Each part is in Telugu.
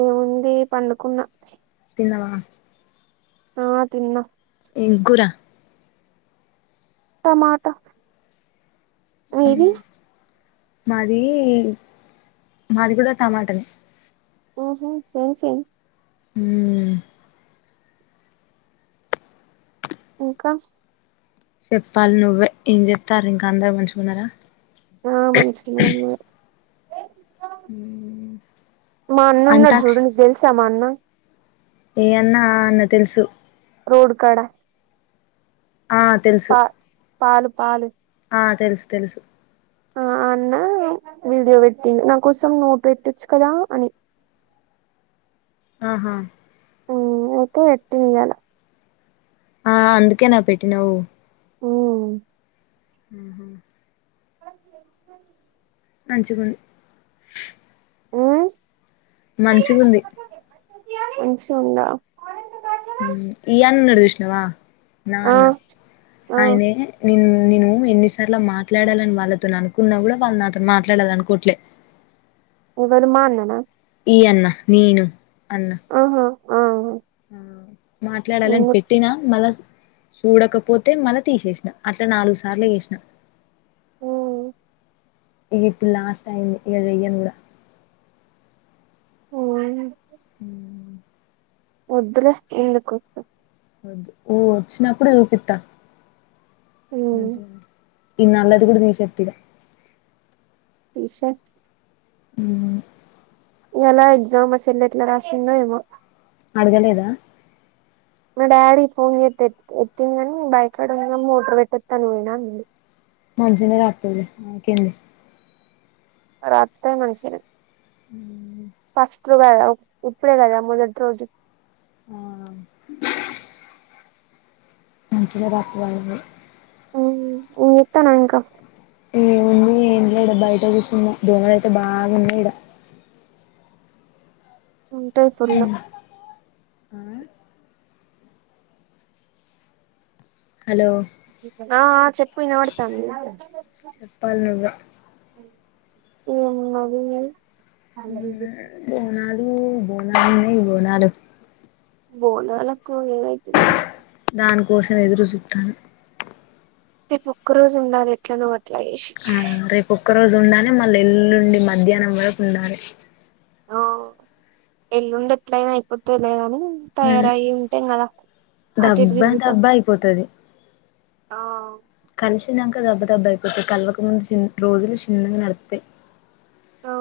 ఓ తే పండుకున్న. నవ ఆ తిన్న. ఎంకుర టమాటా మీది మాది, మాది కూడా టమాటనే. ఆహా సేమ్ సేమ్. హ్మ్ ఇంకా చెప్పాలి నువ్వే, ఏం చేత్తారు ఇంకా అందరు మంచుగున్నరా? ఆ మంచినే ఉన్నర్. మ్మ్ మా అన్న ఉన్నడు అంటాక్ష జూడు, నీకు తెలిసా మా అన్న. ఏ అన్నా? ఆ అన్న తెలుసు. రోడ్కాడా ఆ తెలుసు పాలు పాలు ఆ తెలుసు తెలుసు ఆ అన్న వీడియో పెట్టిండు, నా కోసం నో పెట్టొచ్చు కదా అని. ఆహా ఓతే పెట్టినియాల ఆ అందుకెనా పెట్టినవ్ ఉమ్ ఉహు [inaudible] అంచికుంద్ హ్ మంచిగుంది మంచి గా ఉందా హ్ ఈ అన్న ఉన్నడు చూసినవా నా ఆ అన్న ఆ ఆయనే నిన్ను నేను ఎన్నిసార్లు మాట్లాడాలని వాళ్ళతో అనుకున్నా కూడా వాళ్ళు నాతోనీ మాట్లాడాలనీ అనుకోట్లే ఎవలు మా అన్న నా మీ అన్న నేను అన్న ఆహా ఆ ఆ మాట్లాడాలని ఎందుకు పెట్టినా మళ్ళా స్ చూడకపోతే మళ్ళా తీసేసిన అట్లా నాలుగు సార్లు చేసిన ఉమ్ ఇక ఇప్పుడు లాస్ట్ టైమ్ ఇక చేయ్యూను కూడా హ్ వద్దు లే ఎందుకు వద్దు ఓ ఓచ్చినప్పుడే చూపిత్త ఉమ్ మంచిగుంది ఈ నల్లటిది కూడా తీషెత్త ఇగ తీసెయ్ హ్ ఇయల ఎగ్జామ్ మ చెల్లె ఏట్లా రాసందొ ఏమో అడుగలేదా మా డాడీ ఫోన్ జెత్తే ఎ ఎత్తిండు గాని బాయి కడ ఉన్నడు మోటర్ పెట్టోత్తా అని పోయినా అన్నాడు మంచిగానే రాత్తదిలె ఇంకేంది రాత్తది మంచిగానే హ్ పాస్ [unintelligible] ఇప్పుడే గద మొదటి రోజు హా మంచిగా రాత్తది అదేం లేదు హ్ ఏం చెత్తన్నవ్ ఇంకా ఏముంది ఏం లేదు ఇడా బయట కూర్చున్నా దోమలు అయితే బాగున్నాయి. ఇడ ఉంటాయి ఫుళ్ళు హ్మ్. ఆ! హలో ఆ చెప్పు వినవడుతంది. చెప్పాలి నువ్వే ఏం ఉన్నది అ మ ఇది నన్నాయి బోనాలు బోనాలకు ఏనైతుండా దానికోసం ఎదురు జుత్తన్న రేపు ఒక్క రోజు ఉండాలి. ఎట్లాన్న వ అట్ల చేసి ఒక రోజు ఉండానే మళ్ళ ఎల్లుండి మధ్యాహ్నం వరకు ఉండాలి ఓ ఎల్లుండి ఎట్లయినా అయిపోతాయి లే గాని తయారయ్య ఉంటాం కదా అటుఇటు దబ్బా తిరుగుతాం దబ్బా ఆ కలిసి దాంక దెబ్బ దెబ్బ అయిపోతే కలవకముందు రోజులు చిన్నగా నడుతాయి ఆ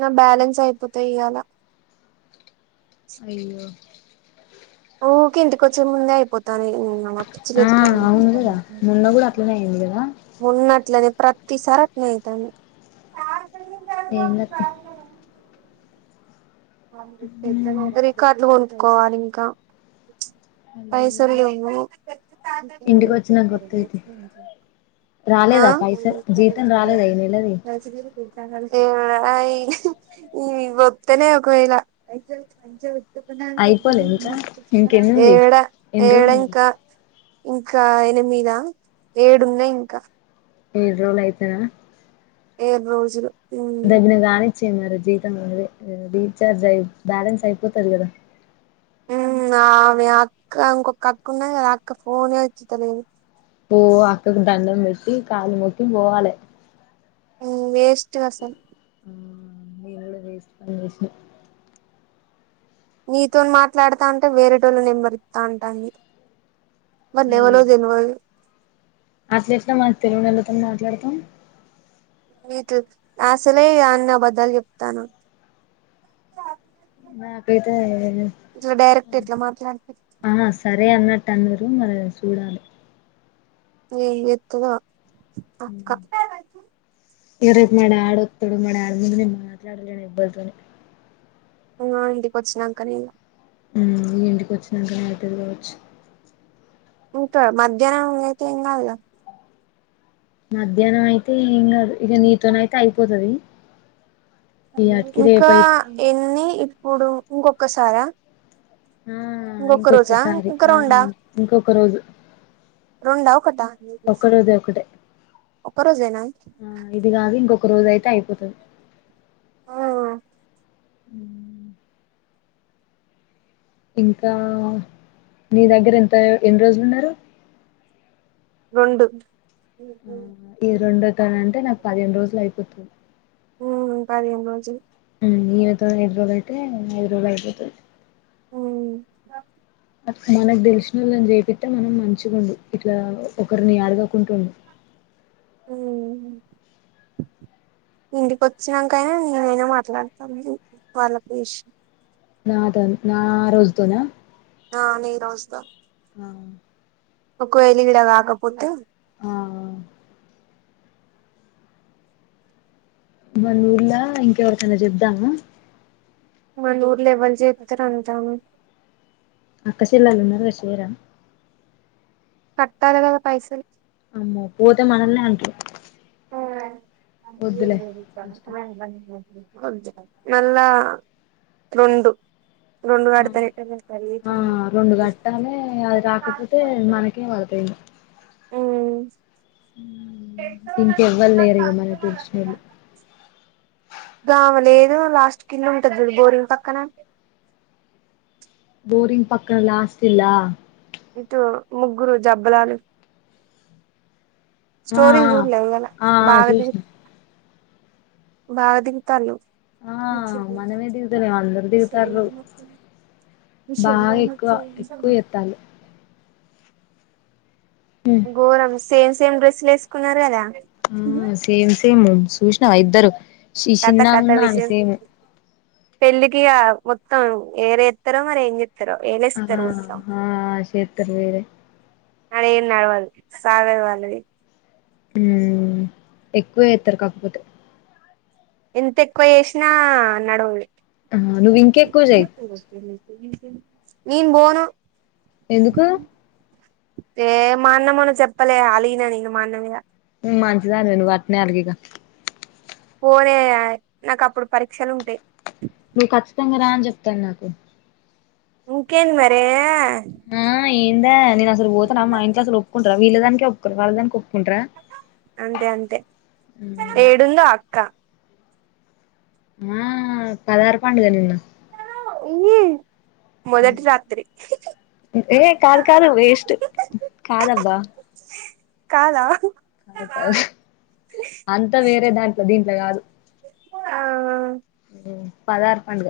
నా బ్యాలెన్స్ అయిపోతాయి ఇయ్యాలా అయ్యో ఉరికే ఇంటికి వచ్చే ముందే అయిపోతుంది పిచ్చి ఆ లేత్తంది అవును కదా మొన్న కూడా అట్లనే అయింది కదా ఉన్నట్లనే ప్రతి సారి అట్లనే అయితంది ఎంగతి రికార్డులు కొనుక్కోవాలి ఇంకా పైసలు లేవు ఇంటికి వచ్చినాక వత్తయితి ఆ రాలేదా పైస జీతం ద రాలేదా ఈ నెలది ఈ ఈ గత్తనే కోయిల మంచి అయిపోలే ఇంకా ఇంకెన్నుంది ఏడ ఎన్ని రోజులు ఉంది ఏళంకా ఇంకా ఎనిమిదా ఏడున్నాయి ఇంకా ఏడ్ రోజలు అయితేనా ఏడు రోజులు ఉమ్ దగిన కాణించ మరి జీతం అే రీచార్జ్ అయి బ్యాలెన్స్ అయిపోతాది కదా ఆమె అక్క ఇంకొక అక్క ఉన్నది కదా ఆ అక్క ఫోనే ఎత్తుతలేదు పో అక్కకి దండం పెట్టి కాళ్ళకి ముక్కి పోవాలి వేస్ట్ ఇవాసం నేను వేస్ట్ పష నీతో మాట్లాడతా అంటే వేరేటోళ్ళు నెంబరిత్త అంటాంది వాళ్ళు ఎవరో తెల్వదు అట్లట్లా మా తెలినోళ్లతో ఎలా మాట్లాడతాం మీకు అసలే అన్నబద్దాలు చెప్తాను నా కైతే ఇట్లా డైరెక్ట్ ఎట్లా మాట్లాడుతు తందరు మరి చూడాలి ఏ ఎత్తువా అక్క ఇవ రేపు మా డాడ్ వస్తాడు మా డాడ్ ముందు నేను మాట్లాడలేను ఎవ్వరితోనూ ఉనా ఇంటికి వచ్చినాకనీ ఉమ్ ఇంటికి వచ్చినాక నాతది కావచ్చు ఉంటా మధ్యాహ్నం అయితే ఎమ్ కాధు గా మధ్యాహ్నం అయితే ఎమ్ కాధు ఇక నీతోన అయితే అయిపోతుది అయ ఇంకా ఎన్ని ఇప్పుడు ఇంకొకసారా ఆ ఇంకొక రోజా ఇంకొక్కసారి ఇంక ఆ రొండా ఇంకొక రోజు రెండా ఒకటా ఒక రోజే ఒకటే ఒక్క రోజేనా ఉమ్ ఇది కాదు ఇంకొక రోజ అయితే తే అయిపోతుంది ఆ ఉమ్ ఇంకా నీ దగ్గర ఎంత ఎన్ని రోజులున్నారు రెండు ఆ ఇ రెండో తన అంటే నాకు పదిహేను రోజులు అయిపోతుంది ఉమ్ పదిహేను రోజులు ఉమ్ ఇవత ఇదరుోళయితే ఐధు రోజులో అయ్‌పోతాధి ఉమ్ మనకు తెలిసిన వాళ్ళని చేపిట్టా మనం మంచిగా ఉండు ఇట్లా ఒకరిని అడగకుంటుండు ఉమ్ ఇంటికి వచ్చినాకైనా నేనైనా మాట్లాడతాను వాళ్ళకు విషయం నా త నా ఆ రోజుతోనా ఆ న రాజ ఆ ఒక కోయలి గడగా ఆకపోతే ఆ! మనూర్లా ఇంకెవరికన్నా చెబదామా మ ఊర్లుెవల్ చెప్తారు అంటాము అక్కసిల్లలు ఉన్నారు చేయరా కటాలే కాధా పైసలు అమో పోతే మనల్లేంట అ కష్టం మ [unintelligible] మాలా రెండు ఆ ఆ రెండు గట్టనే అది రాకపోతే మనకేం పడుపోయింది ఉమ్ ఇంకెవ్వలేరుయో మన టెల్షునోలు దవ లేదు లాస్ట్ కిలోమీటర్ బోరింగ్ పక్కన బోరింగ్ పక్కన లాస్ట్ ఇలా ఇటు ముగ్గురు జబ్బలాలు ఆ స్టోరీ ఆ చూడలే క ఆ ఆ బాగాది చూసిన బాగా దిగుతారు ఆ మ మనమే దిగుతలేం అందరు శ దిగుతార్రు బాగా మీషరిలా మ స ఎక్కువ ఎక్కువ [unintelligible] చేత్తాళ్ళు గోరంస్ సేమ్ సేమ్ డ్రెస్లు వేసుకున్నారు కాధా ఉమ్ ఆ సేమ్ సేమ్ చూసినావా ఇద్దరు శిషినన్న అంతేను పెళ్ళికిగా మొత్తం ఏరేస్తారో మరి ఏం చె ఆ ఎళస్తరు ఉసం ఆ చేత్తరు వేరే న అరె నడవాలి సాగ ఇవ్వాలది ఊ ఎక్కువే ఎత్తారు కాకపోతే ఎంత ఎక్కువ చేసినా అ నడవుడి ఆ ను ఎక్కుకెక్కుజయి నేన్ పోను ఎందుకు ఏ మా అన్న మొన్న చెప్పలే అలీగిన నేను మా అన్న మీద మంచిదన మే అట్ట నే అల్గిగా పోనే నాకు అప్పుడు పరీక్షలు ఉంటాయి. మీకు ఖచ్చితంగా రా అని చెప్ తె నాకు ఇంకేంది మరే అ [unintelligible] ఎందా నే అసలు పోతనా మా ఇంట్లో అసలు ఒప్పుకుంట్రా వీళ్ళ దాక ఒప్పుకు వాళ్ళ దానికి ఒప్పుకుంట్రా. అంతే అంతే ఏడుందో అక్క ఆ పదహారు పండుగ నిన్న మొదటి రాత్రి ఏ కాదు కాదు వేస్ట్ కాదు అబ్బా కాదా అంతా వేరే దాంట్లో ఆ ఊ పదారు పండగ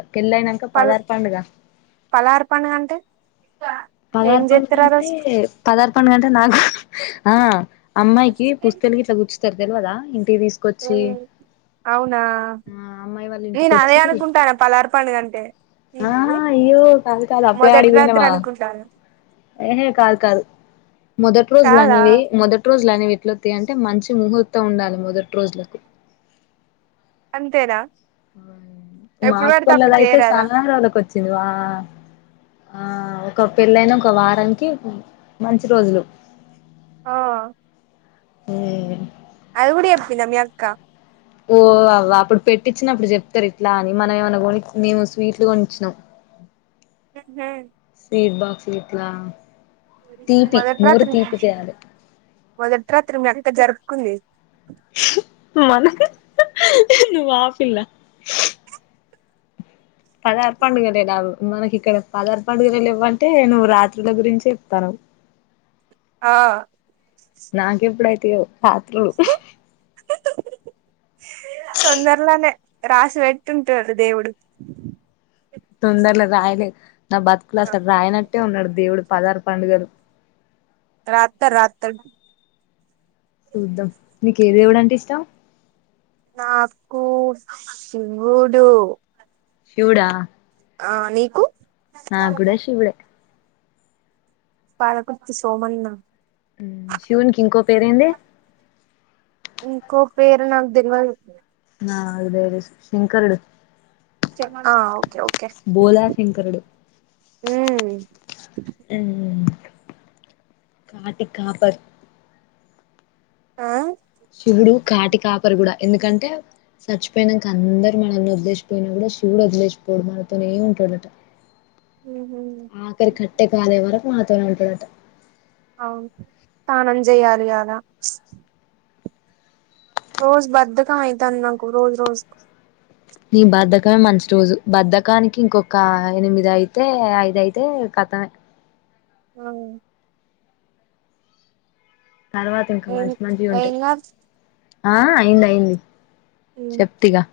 పల్ పలార్ పండగ అంటే ఏం పదార్ పండగ చేత్తరు ఆ గంటే రోజు పదార్ పండుగ గంటే నాకు హు ఆ అమ్మాయికి పుస్తలు ఇట్లా కూర్చుతారు తెలియదా. ఇంటికి తీసుకొచ్చి అవునా ఆ అమ్మాయి వాళ్ళ నేను అదే ఇంటికొచ్చి. అనుకుంటాన పలార్ పండుగ అంటే ఆహా ఇయో క కాదు అప్పుడ ఆడికి మొదటి రాత్రి పోయినవా అనుకుంటాను ఏ కాదు. కాదు మొదటి కాదా రజులనినేవి, మొదటి రోజులానివి ఎట్ల వత్తాయి అంటే మంచి ముహూర్తం ఉండాలి మొదటి రోజులకు. అంతేనా మా ఎప్పుడు పడితే అప్పుడు అక్కొల్లదేయితే చేయరాదా సాన రోలుకొచ్చింది. వా ఆ ఒక పెళ్ళయినా ఒక వారానికి మంచి రోజులు ఆ హ్మ్ అది గుడి ఎప్పింద మీయక్క ఓ అవా అప్పుడు పెట్టిచ్చినప్పుడు చెప్తారు ఇట్లా అని, మనం ఏమనా కొని మేము స్వీట్లు కొనిచ్చినాం. ఏమ్మే స్వీట్ బాక్స్ ఇగ ట్లా తీపి మొదటి నోరు రాత్రి తీపి జేయాలె మొదటి రాత్రి మీ అక్క జరుపుకుంది మనకు ను వాపిల్లా పదార్ పండుగలు లెలాగో మనకి ఇక్కడ పదార్ పండుగలు లెవ్వంటే నువ్వు రాత్రుల గురించి యెప్తనావ్. ఆ నాకెప్పుడు అయితయో రాత్రులు తొందర్లోనే రాసి వెట్టుంటాడు దేవుడు తొందరలో రాయలే నా బతుకులో అస్సల్ రాయన ట్టే ఉన్నాడు దేవుడు పదారు పండుగలు రాత్త రాత్తడు చూద్దాం నీకే దేవుడు అంటే ఇష్టం నాకు శివుడు శివుడా ఆ నీకు నా గూడ శివుడె పాలకుర్తి సోమన్న మ్మ్ శివునికి ఇంకో పేరు ఏంది ఇంకో పేరు నాకు దెల్వదు నాది బేరే శంకరుడు ఆవ్ బోలా శంకరుడు హ్మ్ మ్మ్ కాటి కాపర్ ఆ శివుడు కాటి కాపరి గూడ ఎందుకంటే చచ్చిపోయినాంక అందరు మనల్ని వదిలేసిపోయినా కూడా శివుడు వదిలేసిపోడు మనతోనే ఉంటాడట. ఆఖరి కట్టే కాలే వరకు మనతోనే ఉంటడట అవును తానం జేయాలి గదా ప్చ్ రోజు బద్దకం అయితాంది నాకు రోజు రోజుకు నీ బద్దకమే మంచి రోజు బద్దకానికి ఇంకొక ఎనిమిది అయితే ఐద అయితే కతమే. ఆ తర్వాత ఇంకా ఏం మంచి మంచివి ఉంటాయి ఏం కాదు ఆ అయింది అయింది చెప్తిగా